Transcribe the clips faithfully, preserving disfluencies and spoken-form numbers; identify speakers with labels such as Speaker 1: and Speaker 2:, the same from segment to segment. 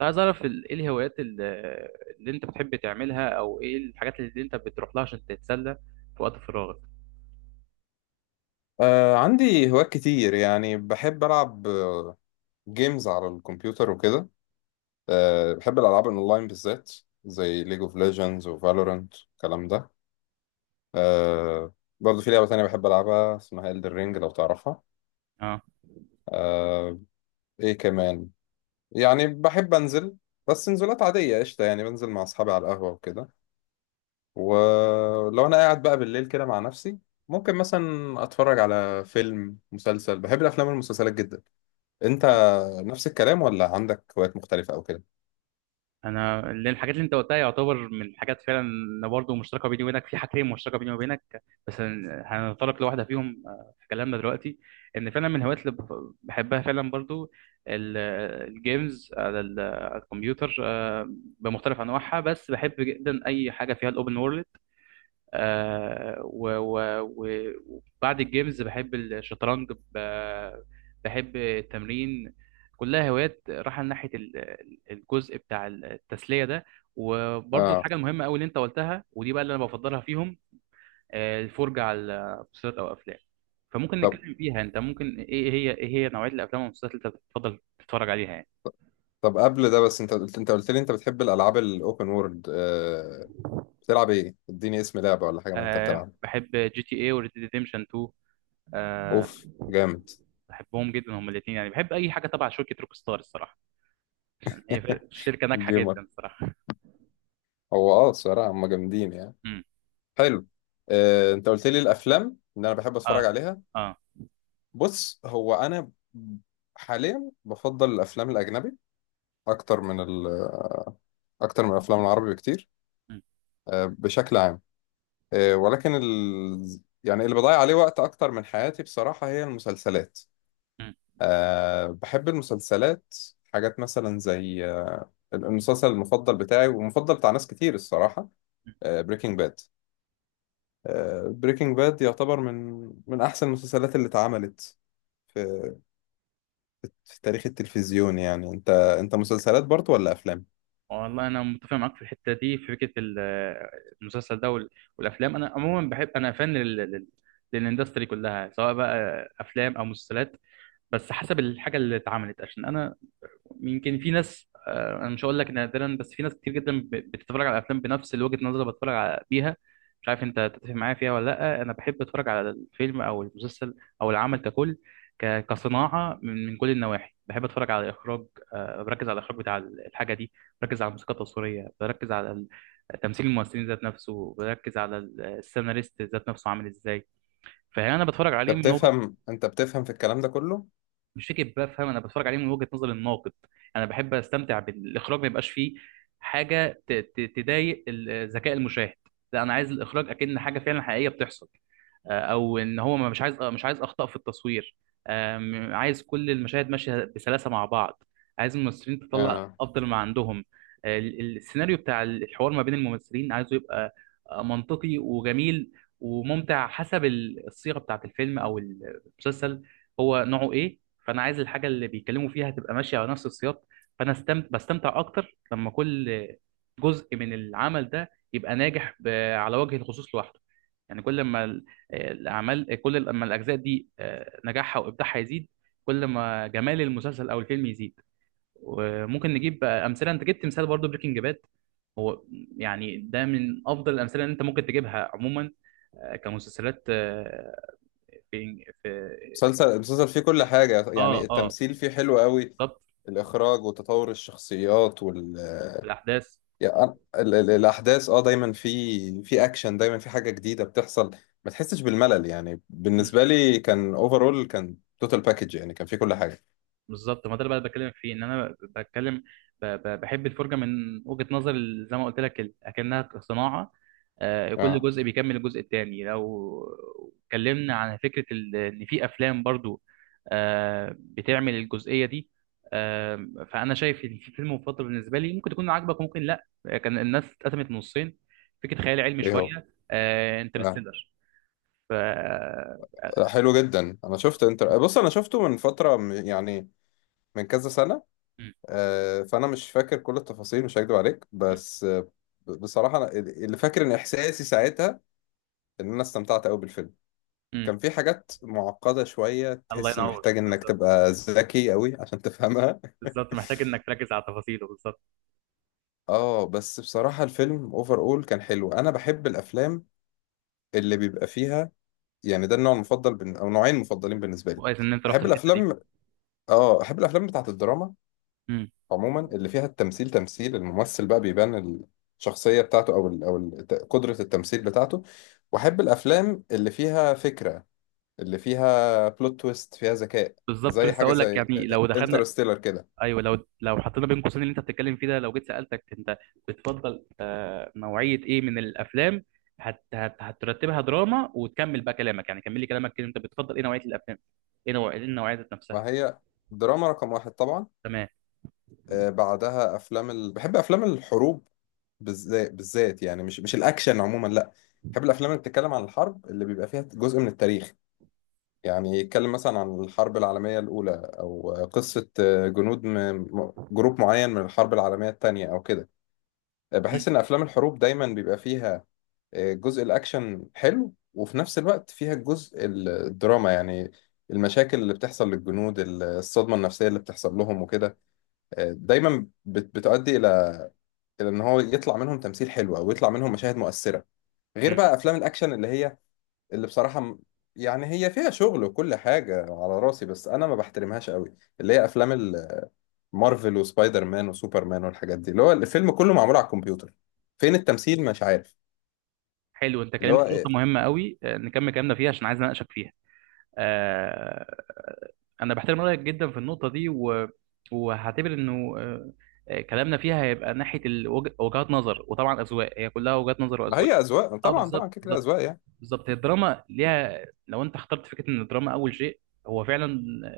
Speaker 1: عايز اعرف ال- ايه الهوايات ال- اللي انت بتحب تعملها او ايه الحاجات اللي انت بتروح لها عشان تتسلى في وقت فراغك.
Speaker 2: آه عندي هوايات كتير يعني بحب ألعب آه، جيمز على الكمبيوتر وكده. آه بحب الألعاب الأونلاين بالذات، زي ليج اوف ليجندز وفالورانت الكلام ده. آه برضه في لعبة تانية بحب ألعبها اسمها إلدر رينج، لو تعرفها.
Speaker 1: اه.
Speaker 2: آه، إيه كمان؟ يعني بحب أنزل، بس نزولات عادية قشطة، يعني بنزل مع أصحابي على القهوة وكده. ولو أنا قاعد بقى بالليل كده مع نفسي، ممكن مثلا أتفرج على فيلم مسلسل، بحب الأفلام والمسلسلات جدا. انت؟
Speaker 1: مم.
Speaker 2: طب نفس الكلام ولا عندك هوايات مختلفة أو كده؟
Speaker 1: انا، اللي الحاجات اللي انت قلتها يعتبر من الحاجات فعلا، إن برضه مشتركه بيني وبينك في حاجتين مشتركه بيني وبينك، بس هن- هنتطرق لواحده فيهم آه، في كلامنا دلوقتي. ان فعلا من الهوايات اللي بف- بحبها فعلا برضه، ال- الجيمز على ال- على الكمبيوتر، آه، بمختلف انواعها، بس بحب جدا اي حاجه فيها الاوبن وورلد. آه، و- و- و- وبعد الجيمز بحب الشطرنج، ب- بحب التمرين. كلها هوايات رايحة ناحية ال- ال- الجزء بتاع التسلية ده. وبرضه
Speaker 2: آه.
Speaker 1: الحاجة المهمة أوي اللي أنت قلتها، ودي بقى اللي أنا بفضلها فيهم، آه، الفرجة على مسلسلات أو أفلام. فممكن
Speaker 2: طب
Speaker 1: نتكلم فيها. أنت ممكن إيه إيه هي إيه هي نوعية الأفلام والمسلسلات اللي أنت بتفضل تتفرج عليها يعني؟
Speaker 2: طب قبل ده بس، أنت قلت أنت قلت لي أنت بتحب الألعاب الأوبن وورلد، آه بتلعب إيه؟ إديني اسم لعبة ولا حاجة من اللي أنت
Speaker 1: أه،
Speaker 2: بتلعب.
Speaker 1: بحب جي تي إيه وريد ديمشن تو. أه،
Speaker 2: أوف جامد.
Speaker 1: بحبهم جدا هما الاتنين، يعني بحب أي حاجة تبع شركة روك ستار الصراحة. هي فر- شركة ناجحة
Speaker 2: جيمر.
Speaker 1: جدا الصراحة.
Speaker 2: هو أه الصراحة هما جامدين يعني.
Speaker 1: امم.
Speaker 2: حلو. آه، أنت قلت لي الأفلام اللي أنا بحب أتفرج
Speaker 1: اه
Speaker 2: عليها.
Speaker 1: اه.
Speaker 2: بص، هو أنا حاليا بفضل الأفلام الأجنبي أكتر من ال أكتر من الأفلام العربي بكتير.
Speaker 1: مم.
Speaker 2: آه بشكل عام. آه، ولكن ال... يعني اللي بضيع عليه وقت اكتر من حياتي بصراحة هي المسلسلات.
Speaker 1: مم.
Speaker 2: أه بحب المسلسلات. حاجات مثلا زي آه، المسلسل المفضل بتاعي والمفضل بتاع ناس كتير الصراحة،
Speaker 1: مم.
Speaker 2: بريكنج باد. بريكنج باد يعتبر من من احسن المسلسلات اللي اتعملت في في تاريخ التلفزيون يعني. انت انت مسلسلات برضو ولا افلام؟
Speaker 1: والله انا متفق معاك في الحتة دي، في فكرة ال- المسلسل ده وال- والافلام. انا عموما بحب، انا فان لل... لل- للاندستري كلها، سواء بقى افلام او مسلسلات، بس حسب الحاجة اللي اتعملت. عشان انا يمكن في ناس، آه، انا مش هقول لك نادرا، بس في ناس كتير جدا ب- بتتفرج على الافلام بنفس وجهة النظر اللي بتفرج على- بيها. مش عارف انت تتفق معايا فيها ولا لا. انا بحب اتفرج على الفيلم او المسلسل او العمل ككل، ك- كصناعة، من من كل النواحي. بحب اتفرج على الاخراج، آه، بركز على الاخراج بتاع ال- الحاجة دي، بركز على الموسيقى التصويرية، بركز على ال- تمثيل الممثلين ذات نفسه، بركز على ال- السيناريست ذات نفسه عامل ازاي. فانا بتفرج عليه
Speaker 2: انت
Speaker 1: من نقطة.
Speaker 2: بتفهم انت بتفهم في الكلام ده كله؟
Speaker 1: مش فكره بفهم، انا بتفرج عليه من وجهه نظر الناقد. انا بحب استمتع بالاخراج، ما يبقاش فيه حاجه ت- ت- تضايق ال- ذكاء المشاهد. لا، انا عايز الاخراج اكن حاجه فعلا حقيقيه بتحصل، آه، او ان هو ما- مش عايز آه، مش عايز اخطاء في التصوير. آم، عايز كل المشاهد ماشيه بسلاسه مع بعض، عايز الممثلين تطلع
Speaker 2: آه.
Speaker 1: افضل ما عندهم. آه، ال- ال- السيناريو بتاع الحوار ما بين الممثلين عايزه يبقى آه، منطقي وجميل وممتع، حسب ال- الصيغه بتاعت الفيلم او المسلسل هو نوعه ايه. فانا عايز الحاجه اللي بيتكلموا فيها تبقى ماشيه على نفس السياق. فانا استمتع بستمتع اكتر لما كل جزء من العمل ده يبقى ناجح ب... على وجه الخصوص لوحده. يعني كل ما ال- الاعمال كل لما الاجزاء دي آه، نجاحها وابداعها يزيد، كل ما جمال المسلسل او الفيلم يزيد. وممكن نجيب بقى امثله. انت جبت مثال برضو، بريكنج باد. هو يعني ده من افضل الامثله اللي انت ممكن تجيبها عموما، آه، كمسلسلات، آه، في في
Speaker 2: مسلسل، المسلسل فيه كل حاجة يعني،
Speaker 1: اه اه،
Speaker 2: التمثيل فيه حلو قوي،
Speaker 1: بالظبط.
Speaker 2: الإخراج وتطور الشخصيات وال...
Speaker 1: بالاحداث.
Speaker 2: يعني ال... ال... الأحداث، اه، دايما في في أكشن، دايما في حاجة جديدة بتحصل، ما تحسش بالملل يعني،
Speaker 1: مم.
Speaker 2: بالنسبة لي كان اوفرول، كان توتال باكج يعني، كان فيه كل حاجة.
Speaker 1: بالظبط، ما ده اللي بقى بكلمك فيه. ان انا بتكلم، ب- ب- بحب الفرجه من وجهه نظر ال- زي ما قلت لك، ال- اكنها صناعه. آه، كل
Speaker 2: اه،
Speaker 1: جزء بيكمل الجزء التاني. لو اتكلمنا عن فكره ال- ان في افلام برضو آه، بتعمل الجزئيه دي، آه، فانا شايف ان في فيلم مفضل بالنسبه لي ممكن تكون عاجبك وممكن لا. كان الناس اتقسمت نصين، فكره خيال علمي
Speaker 2: ايه هو؟
Speaker 1: شويه، آه،
Speaker 2: آه.
Speaker 1: انترستيلر. ف
Speaker 2: حلو جدا. انا شفت انت بص، انا شفته من فترة، م- يعني من كذا سنة. آه، فانا مش فاكر كل التفاصيل، مش هكدب عليك، بس آه، ب- بصراحة أنا اللي فاكر ان احساسي ساعتها ان انا استمتعت قوي بالفيلم.
Speaker 1: مم.
Speaker 2: كان في حاجات معقدة شوية،
Speaker 1: الله
Speaker 2: تحس
Speaker 1: ينور،
Speaker 2: محتاج انك
Speaker 1: بالظبط.
Speaker 2: تبقى ذكي قوي عشان تفهمها.
Speaker 1: بالظبط، محتاج انك تركز على تفاصيله بالظبط.
Speaker 2: اه، بس بصراحة الفيلم اوفر اول كان حلو. انا بحب الافلام اللي بيبقى فيها يعني، ده النوع المفضل بن... او نوعين مفضلين بالنسبة لي.
Speaker 1: كويس ان انت رحت
Speaker 2: احب
Speaker 1: الحته دي.
Speaker 2: الافلام، اه احب الافلام بتاعت الدراما
Speaker 1: امم.
Speaker 2: عموما، اللي فيها التمثيل، تمثيل الممثل بقى بيبان الشخصية بتاعته، او ال... او ال- قدرة التمثيل بتاعته. واحب الافلام اللي فيها فكرة، اللي فيها بلوت تويست، فيها ذكاء،
Speaker 1: بالظبط،
Speaker 2: زي
Speaker 1: لسه
Speaker 2: حاجة
Speaker 1: اقول لك
Speaker 2: زي
Speaker 1: يعني لو دخلنا.
Speaker 2: انترستيلر كده.
Speaker 1: ايوه، لو لو حطينا بين قوسين اللي انت بتتكلم فيه ده، لو جيت سالتك انت بتفضل آه نوعيه ايه من الافلام، هت... هت... هترتبها دراما، وتكمل بقى كلامك يعني. كمل لي كلامك كده، انت بتفضل ايه نوعيه الافلام، ايه نوع ايه النوعيه ذات نفسها؟
Speaker 2: ما هي دراما رقم واحد طبعا.
Speaker 1: تمام.
Speaker 2: آه، بعدها أفلام ال... بحب أفلام الحروب، بالذات بالذات يعني، مش مش الأكشن عموما لا. بحب الأفلام اللي بتتكلم عن الحرب، اللي بيبقى فيها جزء من التاريخ، يعني يتكلم مثلا عن الحرب العالمية الأولى، أو قصة آه، جنود، م... م- جروب معين من الحرب العالمية التانية أو كده. آه،
Speaker 1: امم.
Speaker 2: بحس إن أفلام الحروب دايما بيبقى فيها آه، جزء الأكشن حلو، وفي نفس الوقت فيها الجزء ال- الدراما، يعني المشاكل اللي بتحصل للجنود، ال- الصدمة النفسية اللي بتحصل لهم وكده. آه، دايما بت- بتؤدي إلى إلى إن هو يطلع منهم تمثيل حلو، أو يطلع منهم مشاهد مؤثرة. غير
Speaker 1: امم.
Speaker 2: بقى أفلام الأكشن اللي هي اللي بصراحة م- يعني هي فيها شغل وكل حاجة على راسي، بس أنا ما بحترمهاش قوي، اللي هي أفلام ال- مارفل وسبايدر مان وسوبر مان والحاجات دي، اللي هو الفيلم كله معمول على الكمبيوتر. فين التمثيل؟ مش عارف.
Speaker 1: حلو، انت
Speaker 2: اللي
Speaker 1: كلمت في
Speaker 2: هو،
Speaker 1: نقطه مهمه قوي. آه، نكمل كلامنا فيها عشان عايز اناقشك فيها. آه، انا بحترم رايك جدا في النقطه دي و... وهعتبر انه، آه، آه، كلامنا فيها هيبقى ناحيه الوج- وجهات نظر، وطبعا اذواق، هي كلها وجهات نظر
Speaker 2: ما
Speaker 1: واذواق.
Speaker 2: هي اذواق
Speaker 1: اه،
Speaker 2: طبعا، طبعا
Speaker 1: بالظبط،
Speaker 2: كده كده
Speaker 1: بالظبط،
Speaker 2: اذواق يعني.
Speaker 1: بالظبط. هي الدراما ليها، لو انت اخترت فكره ان الدراما اول شيء، هو فعلا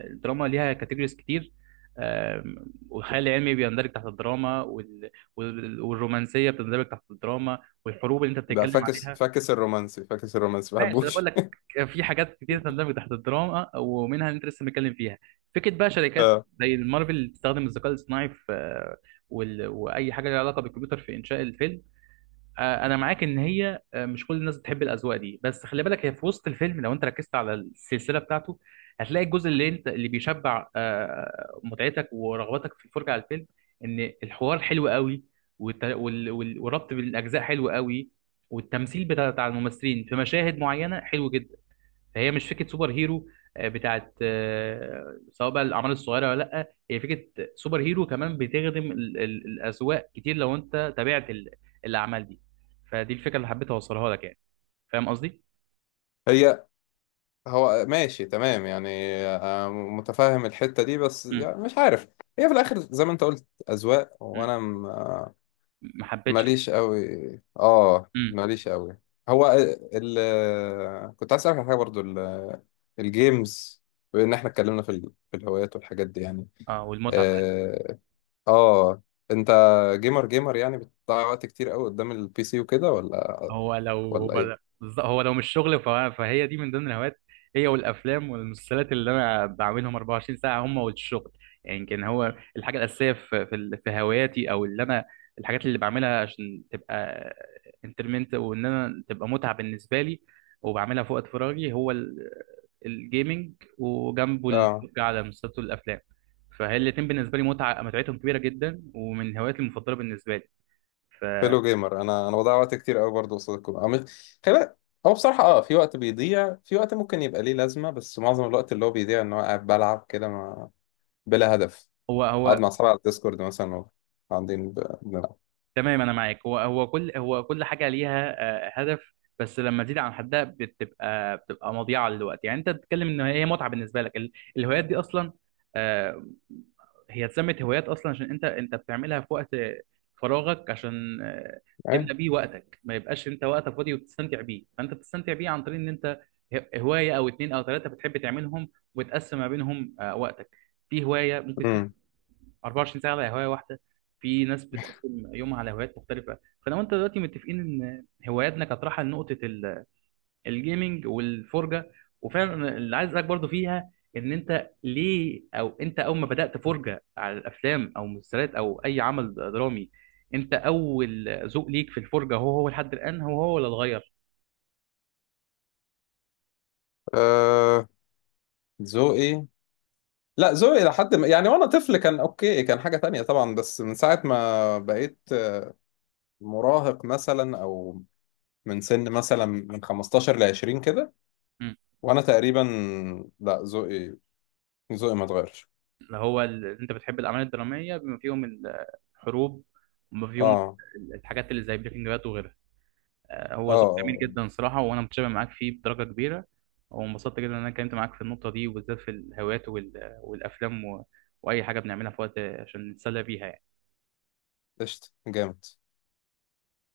Speaker 1: الدراما ليها كاتيجوريز كتير. آم، والخيال العلمي بيندرج تحت الدراما، وال... وال- والرومانسيه بتندرج تحت الدراما، والحروب اللي انت
Speaker 2: ده
Speaker 1: بتتكلم
Speaker 2: فاكس
Speaker 1: عليها.
Speaker 2: فاكس الرومانسي، فاكس الرومانسي ما
Speaker 1: ماشي، انا بقول
Speaker 2: بحبوش.
Speaker 1: لك في حاجات كتير تندمج تحت الدراما ومنها اللي انت لسه متكلم فيها. فكره بقى شركات
Speaker 2: آه،
Speaker 1: زي مارفل تستخدم الذكاء الاصطناعي في، آه، وال... واي حاجه لها علاقه بالكمبيوتر في انشاء الفيلم. آه، انا معاك ان هي، آه، مش كل الناس بتحب الاذواق دي، بس خلي بالك هي في وسط الفيلم. لو انت ركزت على السلسله بتاعته هتلاقي الجزء اللي انت اللي بيشبع آه، متعتك ورغبتك في الفرجه على الفيلم، ان الحوار حلو قوي، والت- وال- وال- والربط بين الاجزاء حلو قوي، والتمثيل بتاع بتاع الممثلين في مشاهد معينه حلو جدا. فهي مش فكره سوبر هيرو، آه، بتاعت، آه، سواء بقى الاعمال الصغيره ولا لا، هي فكره سوبر هيرو كمان بتخدم ال- ال- الاذواق كتير لو انت تابعت ال- الاعمال دي. فدي الفكره اللي حبيت اوصلها لك يعني. فاهم قصدي؟
Speaker 2: هي هو ماشي تمام يعني، آه، متفاهم الحتة دي بس
Speaker 1: مم.
Speaker 2: يعني مش عارف. هي في الاخر زي ما انت قلت اذواق،
Speaker 1: مم.
Speaker 2: وانا م- آه،
Speaker 1: ما حبيتش.
Speaker 2: ماليش قوي، اه
Speaker 1: مم.
Speaker 2: ماليش قوي. هو ال ال- كنت عايز اسالك على حاجه برضو، ال- الجيمز. بما ان احنا اتكلمنا في ال- في الهوايات والحاجات دي يعني.
Speaker 1: اه، والمتعه.
Speaker 2: آه، اه، انت جيمر جيمر يعني، بتضيع وقت كتير قوي قدام البي سي وكده، ولا
Speaker 1: هو لو هو
Speaker 2: ولا ايه؟
Speaker 1: بالظ- هو لو مش شغل فه- فهي دي من ضمن الهوايات، هي والافلام والمسلسلات اللي انا بعملهم اربع وعشرين ساعه، هم والشغل. يعني يمكن هو الحاجه الاساسيه في في ال- في هواياتي، او اللي انا، الحاجات اللي بعملها عشان تبقى انترمنت وان انا تبقى متعه بالنسبه لي وبعملها في وقت فراغي، هو ال- الجيمنج وجنبه
Speaker 2: اه،
Speaker 1: الفرجه على مسلسلات والافلام. فهي الاتنين بالنسبه لي، متعه متعتهم كبيره جدا ومن هواياتي المفضله بالنسبه لي.
Speaker 2: فيلو جيمر. انا انا بضيع وقت كتير قوي برضه قصاد الكمبيوتر، عامل، خلي بالك. هو بصراحه اه، في وقت بيضيع، في وقت ممكن يبقى ليه لازمه، بس معظم الوقت اللي هو بيضيع ان هو قاعد بلعب كده، ما... بلا هدف،
Speaker 1: ف
Speaker 2: قاعد مع اصحابي على الديسكورد مثلا و- قاعدين ب... بنلعب.
Speaker 1: تمام، انا معاك. هو هو كل هو كل حاجه ليها آه، هدف، بس لما تزيد عن حدها بتبقى بتبقى مضيعه للوقت. يعني انت بتتكلم ان هي متعه بالنسبه لك، ال- الهوايات دي اصلا، آه، هي اتسمت هوايات اصلا عشان انت انت بتعملها في وقت فراغك عشان آه، تملى
Speaker 2: ايه.
Speaker 1: بيه وقتك، ما يبقاش انت وقتك فاضي وبتستمتع بيه. فانت بتستمتع بيه عن طريق ان انت ه- هوايه او اتنين او تلاته بتحب تعملهم وتقسم ما بينهم آه، وقتك. في هوايه ممكن
Speaker 2: امم.
Speaker 1: اربع وعشرين ساعه على هوايه واحده، في ناس بتقسم يومها على هوايات مختلفه. فلو انت دلوقتي متفقين ان هواياتنا كانت رايحه لنقطه ال- الجيمنج والفرجه، وفعلا أنا اللي عايز اسالك برضه فيها ان انت ليه، او انت اول ما بدات فرجه على الافلام او مسلسلات او اي عمل درامي، انت اول ذوق ليك في الفرجه هو هو لحد الان، هو هو ولا اتغير؟
Speaker 2: آه... ذوقي، لا، ذوقي لحد ما، يعني وانا طفل كان اوكي، كان حاجه تانية طبعا، بس من ساعه ما بقيت مراهق مثلا او من سن مثلا من خمستاشر ل عشرين كده،
Speaker 1: مم.
Speaker 2: وانا تقريبا، لا ذوقي، ذوقي ما اتغيرش.
Speaker 1: اللي هو، ال- انت بتحب الاعمال الدراميه بما فيهم الحروب، وما فيهم
Speaker 2: اه
Speaker 1: الحاجات اللي زي بريكنج باد وغيرها. آه،
Speaker 2: اه
Speaker 1: هو ذوق جميل
Speaker 2: اه،
Speaker 1: جدا صراحة، وأنا متشابه معاك فيه بدرجة كبيرة. وانبسطت جدا إن أنا اتكلمت معاك في النقطة دي، وبالذات في الهوايات وال- والأفلام و- وأي حاجة بنعملها في وقت عشان نتسلى بيها يعني.
Speaker 2: قشطة جامد.